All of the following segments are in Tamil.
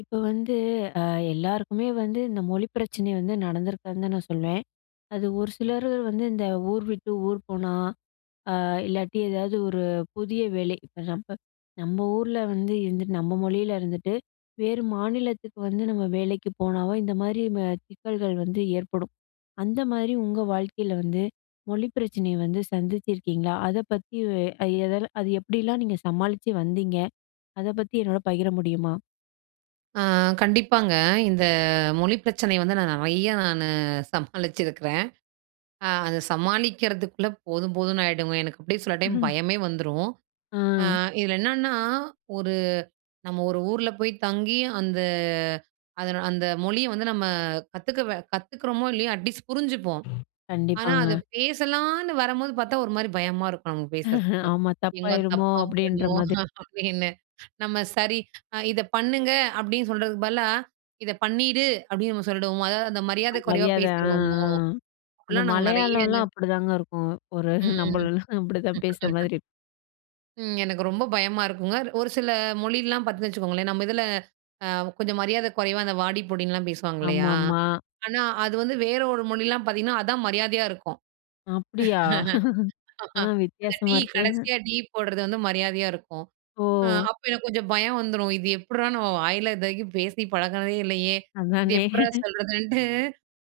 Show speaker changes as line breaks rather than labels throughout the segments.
இப்ப வந்து, அ எல்லாருக்குமே வந்து இந்த மொழி பிரச்சனை வந்து நடந்திருக்காதுன்னு தான் நான் சொல்வேன். அது ஒரு சிலரு வந்து இந்த ஊர் விட்டு ஊர் போனா, அ இல்லாட்டி ஏதாவது ஒரு புதிய வேலை இப்ப நம்ப நம்ம ஊர்ல வந்து இருந்துட்டு, நம்ம மொழியில இருந்துட்டு வேறு மாநிலத்துக்கு வந்து நம்ம வேலைக்கு போனாவோ, இந்த மாரி ம சிக்கல்கள் வந்து ஏற்படும். அந்த மாரி உங்க வாழ்க்கையில வந்து, மொழி பிரச்சனையை வந்து சந்திச்சுருக்கீங்களா? அத பத்தி வ் அ எதல அது எப்படில்லாம் நீங்க சமாளிச்சு வந்தீங்க? அத பத்தி என்னோட பகிர முடியுமா?
ஆ கண்டிப்பாங்க. இந்த மொழி பிரச்சனை வந்து நான் நெறைய நானு சமாளிச்சிருக்கிறேன். அ அத சமாளிக்கிறதுக்குள்ள போதும் போதும்ன்னு ஆயிடுங்க. எனக்கு அப்படியே சில டைம்
ம்ஹ்ம்.
பயமே வந்துரும். அ
ம்.
இதுல என்னான்னா, ஒரு நம்ம 1 ஊர்ல போய் தங்கி, அந்த அதன் அந்த மொழிய வந்து நம்ம கத்துக்கவ கத்துக்குறோமோ, இல்லையோ அட்லீஸ்ட் புரிஞ்சிப்போம். ஆனா, அத
கண்டிப்பாங்க.
பேசலான்னு வரம்போது பார்த்தா ஒரு மாரி பயமா இருக்கும், நமக்கு பேசுறதுக்கு.
ஆமா.
"எங்க
"தப்பாயிடுமோ?"
தப்பா
அப்படீன்ற
போய்டுமோ?"
மாதிரி.
அப்படீன்னு. நம்ம சரி, அ "இத பண்ணுங்க." அப்படீன்னு சொல்றதுக்கு பதிலா, "இத பண்ணீடு." அப்படீன்னு நம்ம சொல்லிடுவோமோ? அதாவது அந்த
அ
மரியாதை குறைவா
மரியாதை. ஆ,
பேசிருவோமோ?
ஆ. அந்த
அப்படிலாம் நாங்க நெறைய
மலையாளம்லாம்
[unintelligible]
அப்படிதாங்க இருக்கும். ஒரு
ம்.
நம்பளலாம் அப்படிதான் பேசுற
[unintelligible]
மாதிரி இருக்
ம். எனக்கு ரொம்ப பயமா இருக்கும்ங்க. ஒரு சில மொழியல்லாம் பார்த்தீங்கன்னு வச்சுக்கோங்களேன், நம்ப இதுல அ கொஞ்சம் மரியாதை கொறைவா அந்த வாடி, போடின்னுலாம் பேசுவாங்க இல்லையா?
ஆமாம்மா.
ஆனா அது வந்து வேற ஒரு மொழியில்லாம் பார்த்தீங்கன்னா, அதான் மரியாதையா இருக்கும்.
அப்படியா! ஆ
அந்த
வித்தியாசமா
'டீ'
இருக்கு.
கடைசியா 'டீ' போடுறது வந்து மரியாதையா இருக்கும். அ
ஓ!
அப்போ எனக்கு கொஞ்சம் பயம் வந்துரும். இது எப்புடுறா? நம்ம வாயில இது வரைக்கும் பேசி பழகினதே இல்லையே, இது
அதானே.
எப்புட்றா சொல்றதுன்ட்டு.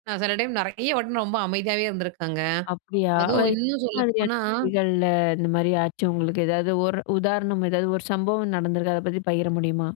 நான் சில டைம் நெறைய வாட்டி ரொம்ப அமைதியாவே இருந்துருக்கங்க.
அப்படியா!
அதுவும்
ஓய்
இன்னும்
எந்த மாதிரியான
சொல்லப்போனா
[unintelligible] இந்த மாரி ஆச்சு உங்களுக்கு? எதாவது 1 உதாரணம். ஏதாவது 1 சம்பவம் நடந்திருக்கு. அத பத்தி பகிர முடியுமா?